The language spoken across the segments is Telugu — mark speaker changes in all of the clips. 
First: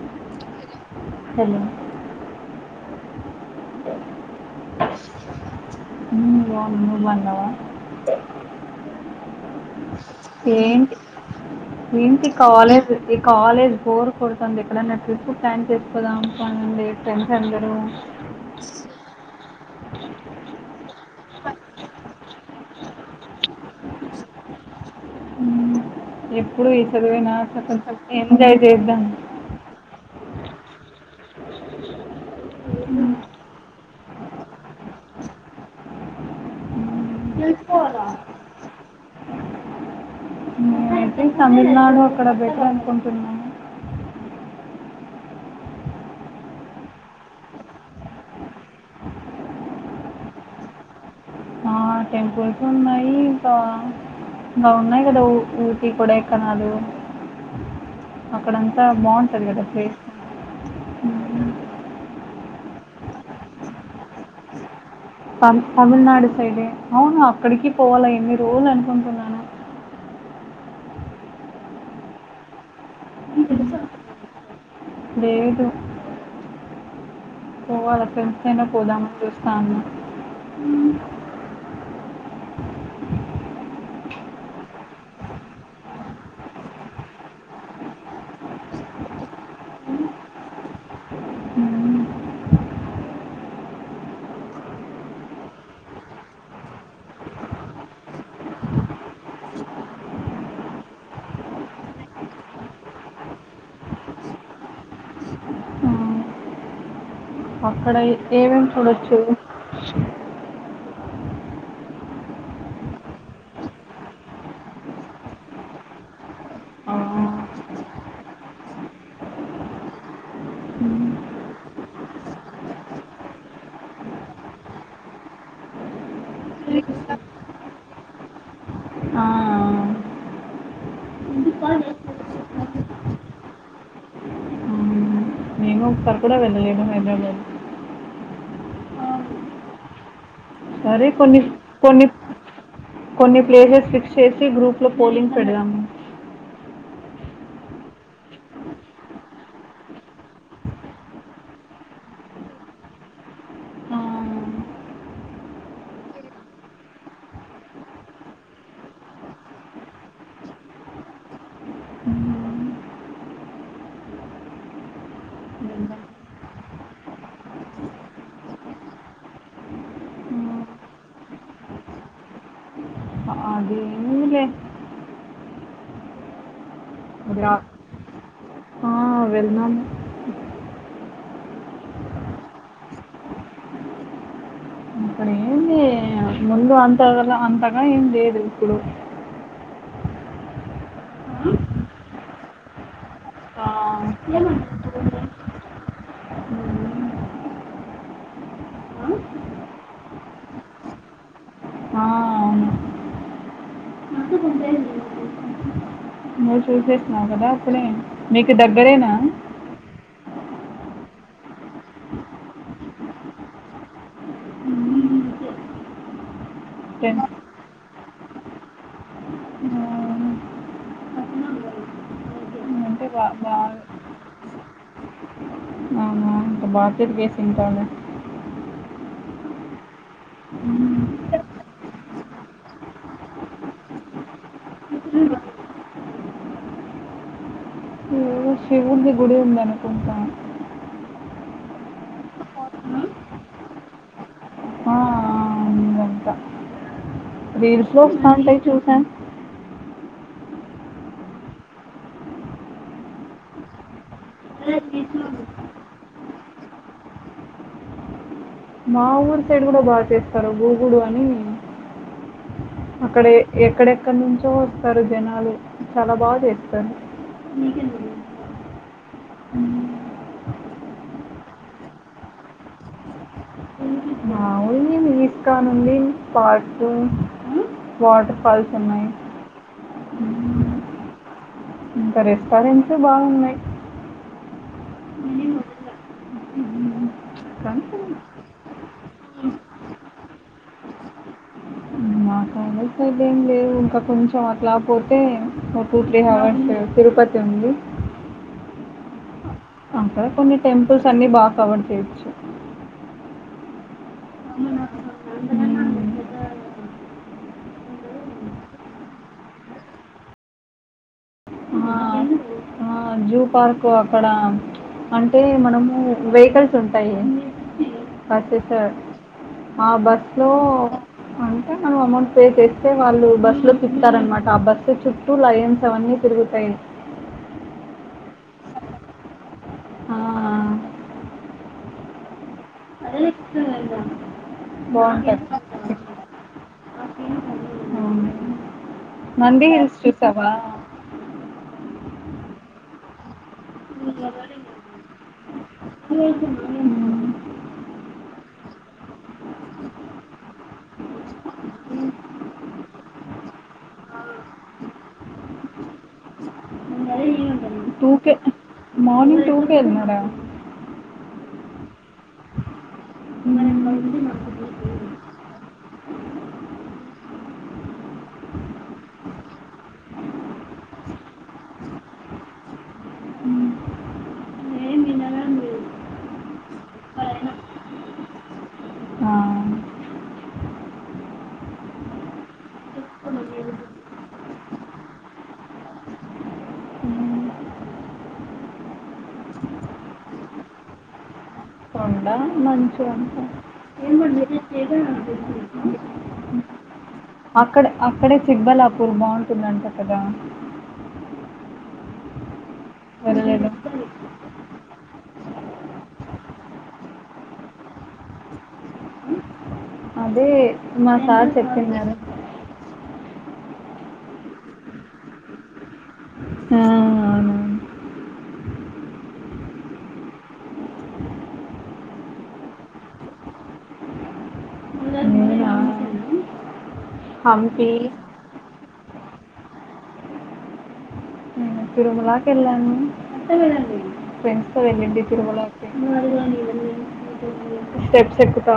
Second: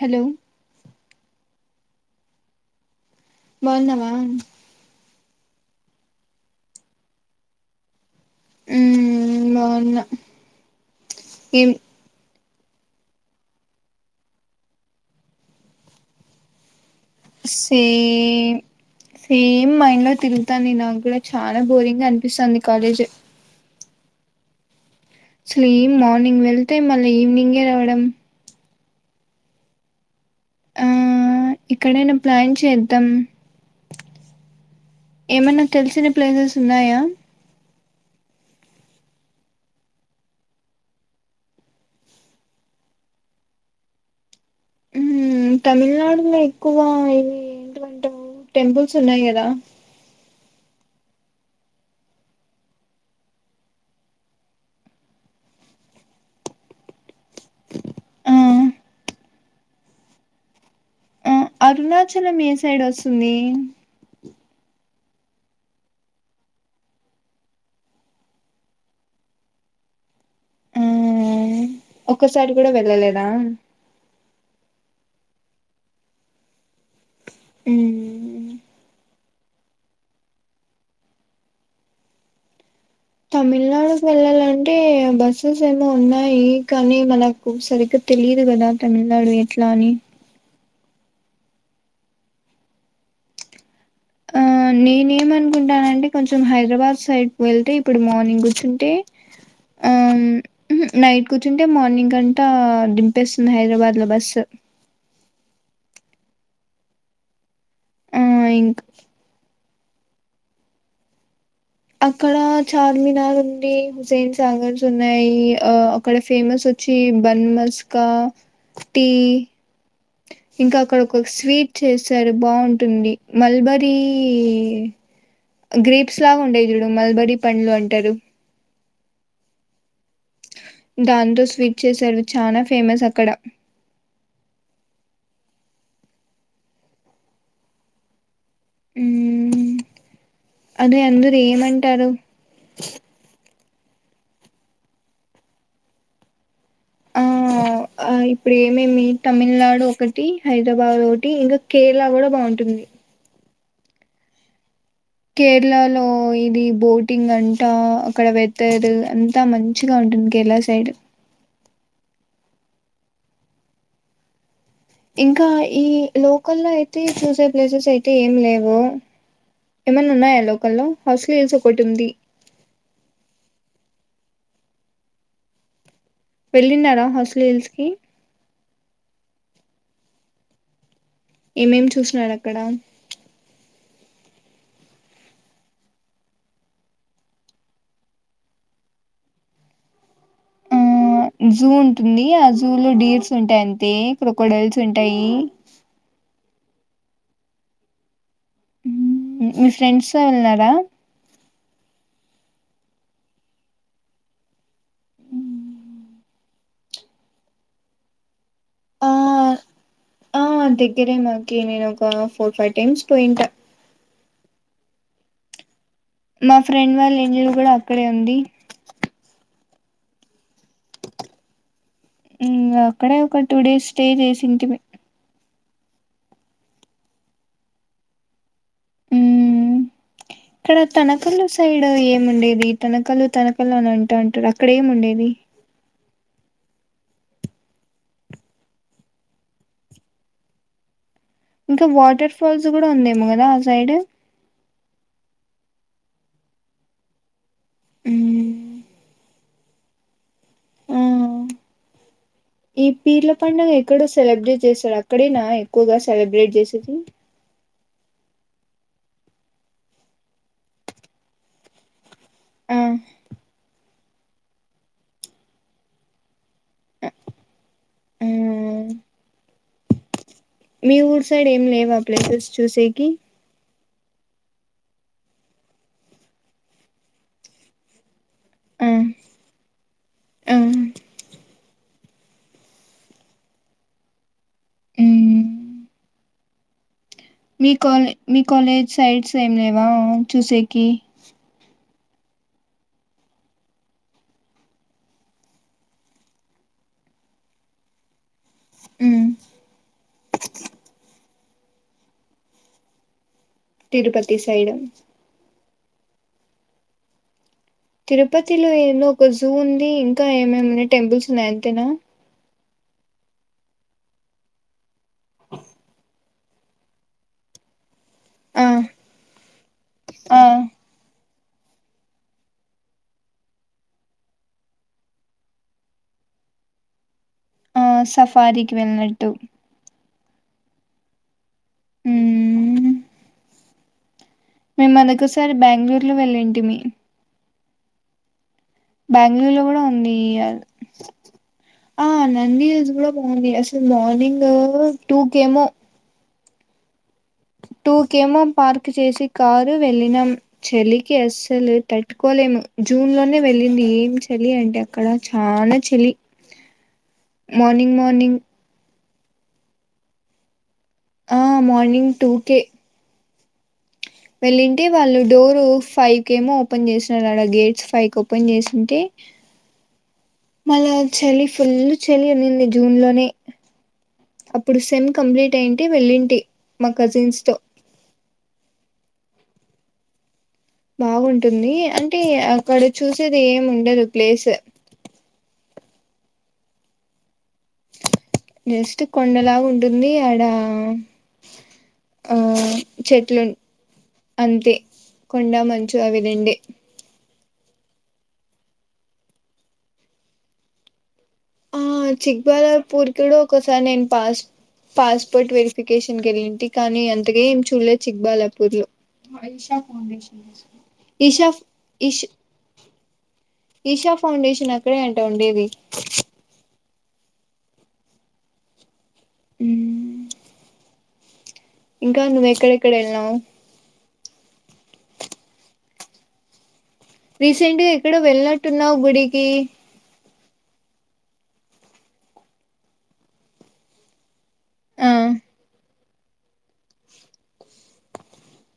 Speaker 1: హలో
Speaker 2: హలో
Speaker 1: బావున్నావా
Speaker 2: ఉమ్ బావున్నా నువ్వు బాన్నావా
Speaker 1: మ్మ్ బాగున్నా
Speaker 2: ఏంటి
Speaker 1: ఏం
Speaker 2: ఎంట్ ఈ కాలేజ్ ఈ కాలేజ్ బోర్ కొడుతుంది ఎక్కడైనా ట్రిప్ ప్లాన్ చేసి పోదాం పాండి
Speaker 1: సేమ్ సేమ్ మైండ్ లో తిరుగుతాంది నాకు కూడా చాలా బోరింగ్ గా అనిపిస్తాంది కాలేజ్ అసలు ఏం మార్నింగ్
Speaker 2: ఎప్పుడు
Speaker 1: వెళ్తే
Speaker 2: ఈ
Speaker 1: మళ్ళీ
Speaker 2: చదువే నా అట్ల
Speaker 1: ఈవినింగే
Speaker 2: కొంచం
Speaker 1: రావడం
Speaker 2: ఎంజాయ్ వేద్దాం
Speaker 1: ఆ ఇక్కడైనా ప్లాన్ చేద్దాం ఏమన్నా తెలిసిన ప్లేసెస్ ఉన్నాయా
Speaker 2: నేను తమిళనాడు అక్కడ బెట్టర్ అనుకుంటున్నా
Speaker 1: ఉమ్ తమిళనాడులో ఎక్కువ ఇది ట టెంపుల్స్ ఉన్నాయి కదా
Speaker 2: ఆ టెంపూల్స్ ఉన్నాయి ఇంకా బాగున్నాయి కదా ఊ-ఊటీ కొడైకెనాలు
Speaker 1: ఆ
Speaker 2: అక్కడంతా బాగుంటది కదా ప్లేస్
Speaker 1: ఆ అరుణాచలం ఏ సైడ్ ఒస్తుంది.
Speaker 2: త తమిళనాడు సైడే అవును అక్కడికి పోవాళ ఎన్ని రోజులు అనుకుంటున్నాను
Speaker 1: మ్ ఒక్కసారి కూడా వెళ్ళలేదా
Speaker 2: లేేదు పోవాల ఫ్రెండ్స్
Speaker 1: ఉమ్
Speaker 2: తోనే పోదామ నీ కాని
Speaker 1: తమిళనాడుకి వెళ్ళాలంటే బస్సెస్ ఏమో ఉన్నాయి. కానీ మనకు సరిగ్గా తెలీదు కదా తమిళనాడు ఎట్లా అని
Speaker 2: మ్మ్.
Speaker 1: అ నేన్ఏమానుకుంటానంటే కొంచెం హైదరాబాద్ సైడ్ వెళ్తే ఇప్పుడు మార్నింగ్ కూర్చుంటే ఆ నైట్ కూర్చుంటే మార్నింగ్ కంతా దింపేస్తుంది. హైదరాబాద్ లో బస్సు
Speaker 2: ఆ, అక్కడ ఏ
Speaker 1: ఆ
Speaker 2: ఏమేం
Speaker 1: ఇంక్
Speaker 2: చూడొచ్చు
Speaker 1: అక్కడ చార్మినార్ ఉంది. హుస్సైన్ సాగర్స్ ఉన్నాయి. ఆ అక్కడ ఫేమస్
Speaker 2: ఆ,
Speaker 1: మీర్చి బన్ మస్కా టీ ఇంకా అక్కడ
Speaker 2: ఉమ్,
Speaker 1: ఒక స్వీట్ చేసరు బాగుంటుంది. మల్బరీ గ్రీప్స్ లాగా ఉండేవి చూడు మల్బరి పండ్లు అంటారు
Speaker 2: ఆ,
Speaker 1: దాంతో స్వీట్ చేశారు చాన ఫేమస్ అక్కడ
Speaker 2: [unintelligible] వెళ్ళలేమ [unintelligible]
Speaker 1: హ్మ్
Speaker 2: సరే కొన్ని కొన్ని కొన్ని ప్లేసెస్ ఫిక్స్ చేసి గ్రూప్ లో పోలింగ్స్ పెడదాము.
Speaker 1: ఆ ఆ ఇప్పుడు ఏమేమి తమిళనాడు ఒకటి, హైదరాబాద్ ఒకటి, ఇంకా కేరళ కూడా బాగుంటుంది.
Speaker 2: ఆ,
Speaker 1: కేరళ లో ఇది బోటింగ్ అంటా అక్కడ వెతర్ అంత మంచిగా ఉం మ్ కేరళ సైడ్
Speaker 2: మ్మ్.
Speaker 1: ఇంకా ఈ లోకల్ లో అయితే చూసే ప్లేసెస్ అయితే ఏమి లేవు. ఏమన్నా ఉన్నాయా లోకల్లో హాస్లు హిల్స్ ఒకటి ఉంది.
Speaker 2: ఆ అదేమిలే
Speaker 1: వెళ్ళిన్నారా
Speaker 2: అది
Speaker 1: హౌస్లీ
Speaker 2: రా
Speaker 1: హిల్స్ కి
Speaker 2: ఆ వెళ్లినాము
Speaker 1: ఏమేమి చూసినారు అక్కడ
Speaker 2: అక్కడ ఏంది ముందు అంతల అంతగా ఏం లేేదు ఇప్పుడు
Speaker 1: ఉ జూ ఉంటుంది. ఆ జూ లో డీర్స్ ఉంటాయి
Speaker 2: ఆ
Speaker 1: అంతే. క్రొకోడైల్స్ ఉంటాయి. మీ ఫ్రెండ్స్ వెల్ న్నారా
Speaker 2: ఆ అవును నువ్ చూసేసిన్నావు కదా అప్పుడే మీకు దగ్గరేనా
Speaker 1: ఆ ఆ దగ్గరే మాకి నేను ఒక ఫోర్ ఫైవ్ టైమ్స్ పోయింటా. మా ఫ్రెండ్ వాళ్ళ
Speaker 2: టెన్
Speaker 1: ఇల్లు కూడా అక్కడే ఉంది. మ్
Speaker 2: అంటే
Speaker 1: అక్కడే
Speaker 2: బా
Speaker 1: ఒక టూ
Speaker 2: బాగా
Speaker 1: డేస్ స్టే చేసి ఇంటిమీ
Speaker 2: మార్కెట్ చేస్తు ఉంటాను
Speaker 1: ఉమ్ ఇక్కడ తనకల్లు సైడ్ ఏముండేది తనకల్లు తనకల్లు అని అంటాంటారు అక్కడ ఏముండేది
Speaker 2: ఉంది గుడి ఉందనుకుంటా
Speaker 1: ఇంకా వాటర్ ఫాల్స్ కూడా ఉందేమో కదా ఆ సైడ్
Speaker 2: ఆ, రీల్స్ లో వస్తా ఉంటే చూసాన్
Speaker 1: ఆ ఈ పీర్ల పండుగ ఎక్కడో సెలబ్రేట్ చేస్తారూ, అక్కడేనా ఎక్కువగా సెలబ్రేట్ చేసేది.
Speaker 2: మా ఊరు సైడ్ కూడా బాగా చేస్తారు గుగుడు అని
Speaker 1: ఆ
Speaker 2: అక్కడ ఎ-ఎక్కడెక్కడ నుంచో వస్తారు జనాలు చాలా బాగా చేస్
Speaker 1: ఆ ఆ మీ ఊరు సైడ్ ఏం లేవు ప్లేసెస్ చూసేకి
Speaker 2: మామూలుగా ఇస్కాన్ ఉంది ఫాట్టు వాటర్ ఫాల్స్
Speaker 1: ఆ
Speaker 2: ఉన్నాయి
Speaker 1: ఆ
Speaker 2: ఇంకా రెస్టారెంట్స్ బాగున్నాయి
Speaker 1: ఉమ్
Speaker 2: మ్మ్.
Speaker 1: మీ
Speaker 2: కానీ
Speaker 1: కాల్ మీ కాలేజ్ సైడ్స్ ఏం లేవా చూసేకి
Speaker 2: మ సైడ్ ఏం లేవు ఇంకా కొంచెం అట్లా పోతే ఒక టూ త్రీ అవర్స్ తిరుపతి ఉంది
Speaker 1: మ్
Speaker 2: అక్కడ కొన్ని టెంపుల్స్ అన్ని బాగా కవర్ చేయొచ్చు
Speaker 1: తిరుపతి సైడ్ తిరుపతిలో ఏదో ఒక జూ ఉంది ఇంకా ఏమేమున్నాయి టెంపుల్స్ ఉన్నాయి
Speaker 2: ఆ!
Speaker 1: అంతేనా
Speaker 2: ఆ! జూ పార్క్ అక్కడ అంటే మనము వెహికల్స్ ఉంటాయి
Speaker 1: ఆ
Speaker 2: బస్సెస్ ఆ బస్
Speaker 1: ఆ
Speaker 2: లో అ మనం అమౌంట్ పే చేస్తే వాళ్ళు బస్సు లో తిప్తారనమాట ఆ బస్సు చుట్టూ లైయెన్స్ అవన్నీ తిరుగుతాయి
Speaker 1: ఆ సఫారీకి వెళ్ళినట్టు
Speaker 2: ఆ!
Speaker 1: మ్ మేం అదోకసారి
Speaker 2: బావుంటది.
Speaker 1: బెంగళూరు లో వెళ్ళింటిమి
Speaker 2: అవును.
Speaker 1: బెంగళూరు లో
Speaker 2: నంది
Speaker 1: కూడా
Speaker 2: హిల్స్
Speaker 1: ఉంది
Speaker 2: చూసావా?
Speaker 1: అద్ ఆ నంది హిల్స్ కూడా బాగుంది అసలు మార్నింగ్ టూకేమో
Speaker 2: హ్మ్.
Speaker 1: టూ కెమా పార్క్ చేసి కారు వెళ్ళినాం చెలికి అస్సలు తట్టుకోలేము జూన్ లోనే వెళ్ళింది ఏం చలి అంటే అక్కడ చాలా చలి
Speaker 2: మరి
Speaker 1: మార్నింగ్ మార్నింగ్
Speaker 2: మార్నింగ్ టూ కే ఎల్లినర
Speaker 1: ఆ మార్నింగ్ టూకె వెళ్ళింటే వాళ్ళు డోర్ ఫైవ్ కేమో ఓపెన్ చేసినారు అడ గేట్స్ ఫైవ్క్ ఓపెన్ చేసింటే మల్ల చలి ఫుల్ చలి ఉనింది జూన్ లోనే అప్పుడు సెమ్ కంప్లీట్ అయింటె వెళ్ళింటి మా కజిన్స్ తో
Speaker 2: ఆ!
Speaker 1: బాగుంటుంది అంటే అక్కడ చూసేది ఏం ఉండదు ప్లేస్
Speaker 2: హ్మ్.
Speaker 1: జస్ట్ కొండలాగా ఉంటుంది ఆడా
Speaker 2: కొండ మంచు అంతా
Speaker 1: అంతే కొండా మంచు అవిరెండే
Speaker 2: అక్కడ అక్కడే చిక్బల్లాపూర్ బాగుంటుందంట కదా
Speaker 1: ఆ చిక్బాలాపూర్ కూడా
Speaker 2: వెళ్ళలేదు
Speaker 1: ఒకసార్ నేను పాస్ పాస్పోర్ట్ వెరిఫికేషన్కి వెళ్ళింటి కానీ అంతగా ఏం చూడలేదు చిక్బాలాపూర్ లో
Speaker 2: అదే మా
Speaker 1: ఈషా
Speaker 2: సార్
Speaker 1: ఫ్
Speaker 2: చెప్పినారు
Speaker 1: ఇష్ ఈషా ఫౌండేషన్ అక్కడే అంట ఉండేది
Speaker 2: ఆ,
Speaker 1: ఉమ్ ఇంకా నువ్వు ఎక్కడెక్కడ వెళ్నావు
Speaker 2: అవునవును. నేనా?
Speaker 1: రీసెంట్ గా
Speaker 2: హంపి
Speaker 1: ఎక్కడ వెళ్ళనట్టున్నావు గుడికి
Speaker 2: తిరుమలకి వెళ్ళాను ఫ్రెండ్స్ తో
Speaker 1: ఆ
Speaker 2: వెళ్ళండి తిరుమలకి స్టెప్స్ ఎక్కుతా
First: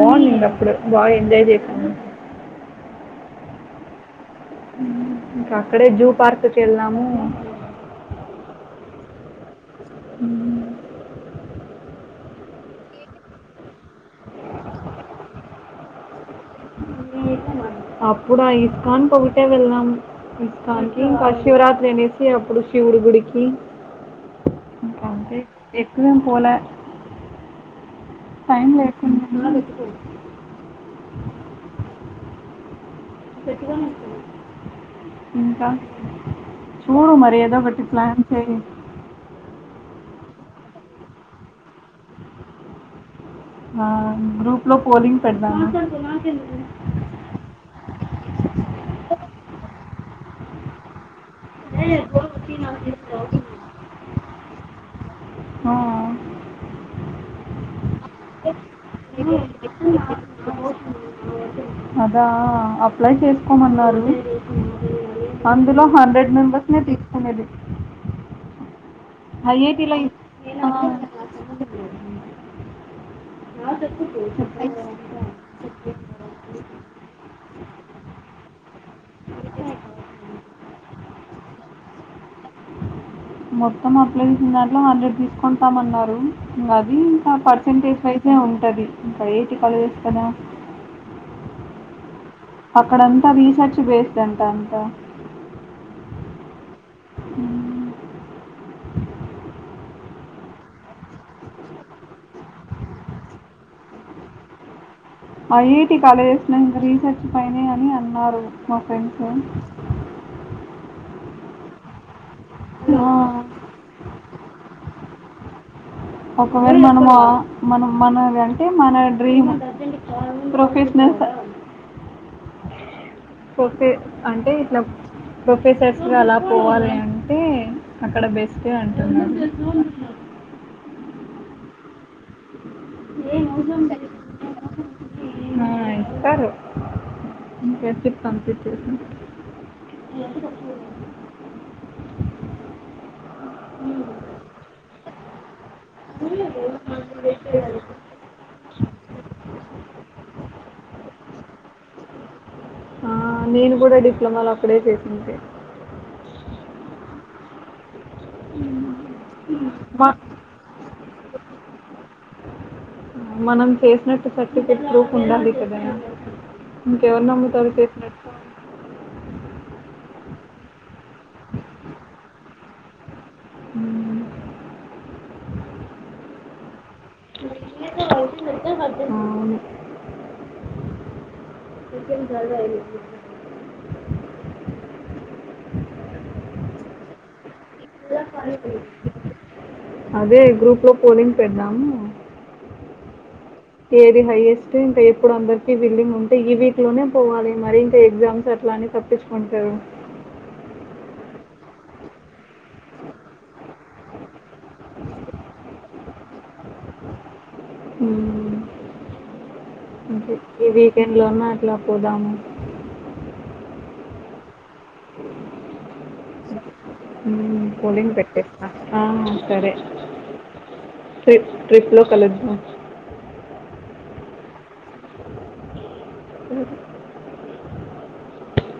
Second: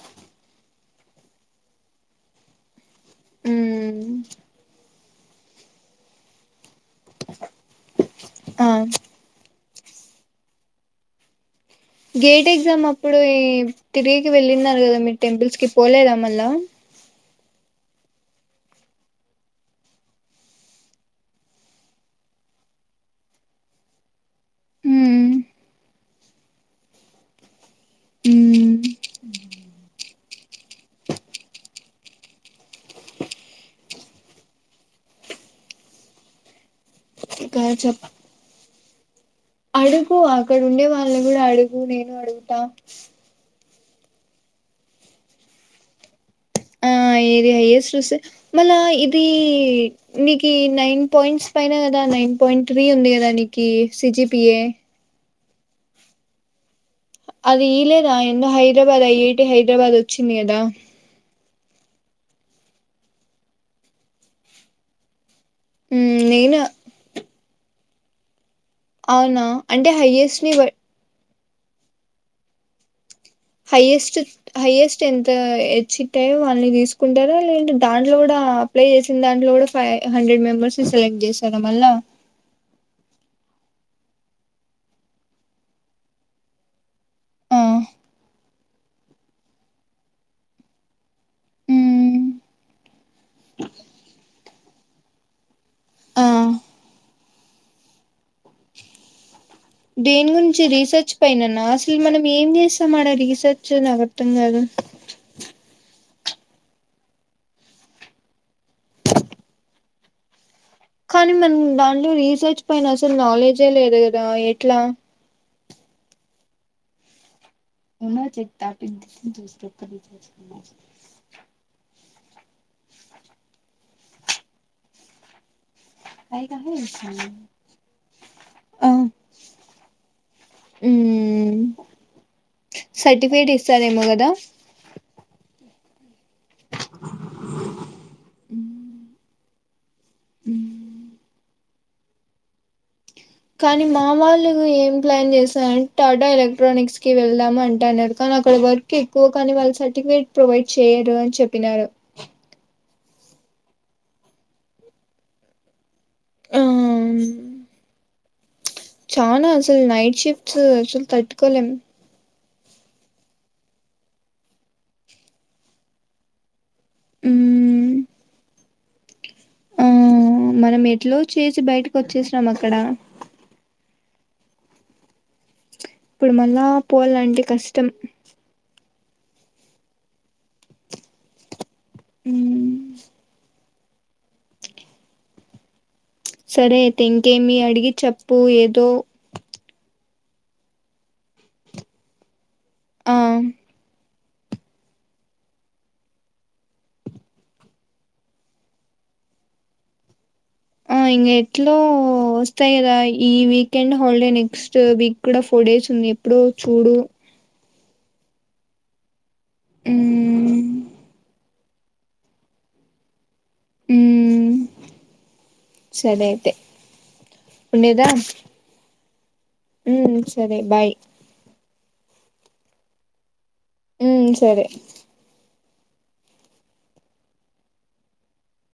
Speaker 2: బాగునింది అప్పుడు బాగా ఎంజాయ్ చేశాను
Speaker 1: మ్
Speaker 2: ఇంకా అక్కడే జూ పార్క్కి వెళ్ళినం
Speaker 1: అ గేట్ ఎగ్జామ్ అప్పుడు ఈ తిరికి వెళ్ళన్నారు కదా మీరు టెంపుల్స్ కి పోలేదా మళ్ళ
Speaker 2: అప్పుడు ఆ ఇస్కాన్ ఒకటే వెళ్ళాం. ఇస్కాన్ కి ఇంకా శివరాత్రి అనేసి అప్పుడు శివ్ శివుడు గుడికి ఇంక
Speaker 1: ఉమ్
Speaker 2: అంతే ఎక్కువేం పోలే టైం
Speaker 1: ఉమ్
Speaker 2: లేకున్లే ఇంకా చూడు మరే ఏదో
Speaker 1: ఇంకా
Speaker 2: ఒకటి
Speaker 1: చెప్
Speaker 2: ప్లాన్స్ అవి
Speaker 1: అడుగు అక్కడ ఉండే వాళ్ళు కూడా అడుగు నేను అడుగుతా.
Speaker 2: ఆ గ్రూప్ లో పోలింగ్ పెడదామా
Speaker 1: ఆ ఏది హైయట్ ఓస్ మళ్ళ ఇది నీకి నైన్ పాయింట్స్ పైన కదా నైన్ పాయింట్ త్రీ ఉంది కదా నీకి సిజిపిఏ
Speaker 2: ఆ,
Speaker 1: అది ఇలేదా ఎన్నో హైదరాబాద్ అయ్యేటి హైదరాబాద్ వచ్చింది కదా
Speaker 2: ఆదా అప్లై చేసుకోమన్నారు. అందులో
Speaker 1: ఉమ్
Speaker 2: హండ్రెడ్
Speaker 1: నేను
Speaker 2: మెంబర్స్ నే తీసుకుంది.
Speaker 1: అవునా అంటే
Speaker 2: ఐఐటీలో
Speaker 1: హయ్యెస్ట్ ని
Speaker 2: ఆ,
Speaker 1: హైయెస్ట్ హైయెస్ట్ ఎంత హేచ్చిట్టాయో అని తీసుకుంటారా లేంటే దాంట్లో కూడా అప్లై చేసిన దాంట్లో కూడా ఫైవ్ హండ్రెడ్ మెంబర్స్ సెలెక్ట్ చేసార మళ్ళ
Speaker 2: మొత్తం అప్లై చేసిన దాంట్లో హండ్రెడ్ తీసుకుంటాం. అన్నారు అది ఇంకా
Speaker 1: ఆ
Speaker 2: పర్సంటేజ్ వైస్ ఉంటది ఇంకా ఐఐటీ కాలేజేస్ కదా
Speaker 1: మ్మ్
Speaker 2: అక్కడంతా రీసెర్చ్ బేస్డ్ అంట అంతా
Speaker 1: ఆ దేని గురించి రీసెర్చ్ పైనన్న అసల్ మనం ఏం చేస్తాం. ఆడ రీసెర్చ్ నాకగర్థం కాదు
Speaker 2: ఐఐటీ కాలేజ్ లో ఇంకా రీసెర్చ్ పైనే అని అన్నారు. మా ఫ్రెండ్స్
Speaker 1: కానీ మనం దాంట్లో రీసెర్చ్ పైన అసలు నాలెడ్జే లేదు కదా ఎట్లా
Speaker 2: ఒకవేల మనమ ఒక ప్రొఫెషనల్స్
Speaker 1: [unintelligible]
Speaker 2: ప్రొఫె అంటే ఇట్లా ప్రొఫెసర్స్ ల అలా పోవాలి అంటే అక్కడ బెస్ట్ ఏ
Speaker 1: ఆ
Speaker 2: అంటున్నారు
Speaker 1: సర్టిఫికెట్ ఇస్తారేమో కదా
Speaker 2: అ ఇస్తారు జస్ట్ పంపించ్చేసి [unintelligible]
Speaker 1: కానీ మామళ్లు ఏం ప్లాన్ చేసారన్ టాటా ఎలక్ట్రానిక్స్ కి వెళ్దాం అంటాన్నారు కానీ అక్కడ వర్ ఎక్కువ కానీ వాళ్ళు సర్టిఫికేట్ ప్రొవైడ్ చెయరు అని చెప్పినారు.
Speaker 2: అ నేను కూడా డిప్లొమాలో అక్కడే చేసింటి
Speaker 1: ఆమ్ చానా అసల్
Speaker 2: మా
Speaker 1: నైట్ షిఫ్ట్స్ అసల్ తట్కోలేం
Speaker 2: మనం చేసినట్టు సర్టిఫికేట్ ప్రూఫ్ ఉండాలి కదా ఇంకెవరు నమ్ముతారు చేసినట్టుగ.
Speaker 1: ఆహ్ మనం ఎట్లో చేసి బయటకి వచ్చేసినాం అక్కడ.
Speaker 2: ఉమ్,
Speaker 1: ఇప్పుడు మళ్ళా పోవాలంటే కష్టం.
Speaker 2: అవును
Speaker 1: మ్మ్
Speaker 2: [unintelligible]
Speaker 1: సరే అయితే ఇంకేమి అడిగి చెప్పు ఏదో
Speaker 2: అదే గ్రూప్ లో పోలింగ్ పెడదామూ
Speaker 1: ఆ
Speaker 2: ఏది హైయెస్ట్ ఇంకా ఎప్పుడు అందరికీ విల్లింగ్ ఉంటే ఈ వీక్ లోనే పోవాలి. మరి ఇంకా ఎగ్జామ్స్ అట్లా అని తప్పించుకుంటారు.
Speaker 1: ఆ ఇంగ ఎట్లో వస్తాయి కదా ఈ వీకెండ్ హాలిడే నెక్స్ట్ వీక్ కూడా ఫోర్ డేస్ ఉంది. ఇప్పుడు చూడు.
Speaker 2: ఉమ్.
Speaker 1: ఉమ్.
Speaker 2: ఓకే. ఈ వీకెండ్లోన అట్లా పోదాము.
Speaker 1: ఉమ్ సరే అయితే.
Speaker 2: ఉమ్
Speaker 1: ఉండేదా
Speaker 2: పోలింగ్ పెట్టేస్త.
Speaker 1: మ్మ్ సరే బాయ్
Speaker 2: ట్రిప్ లో కలుద్దాం.
Speaker 1: ఉమ్ సరే.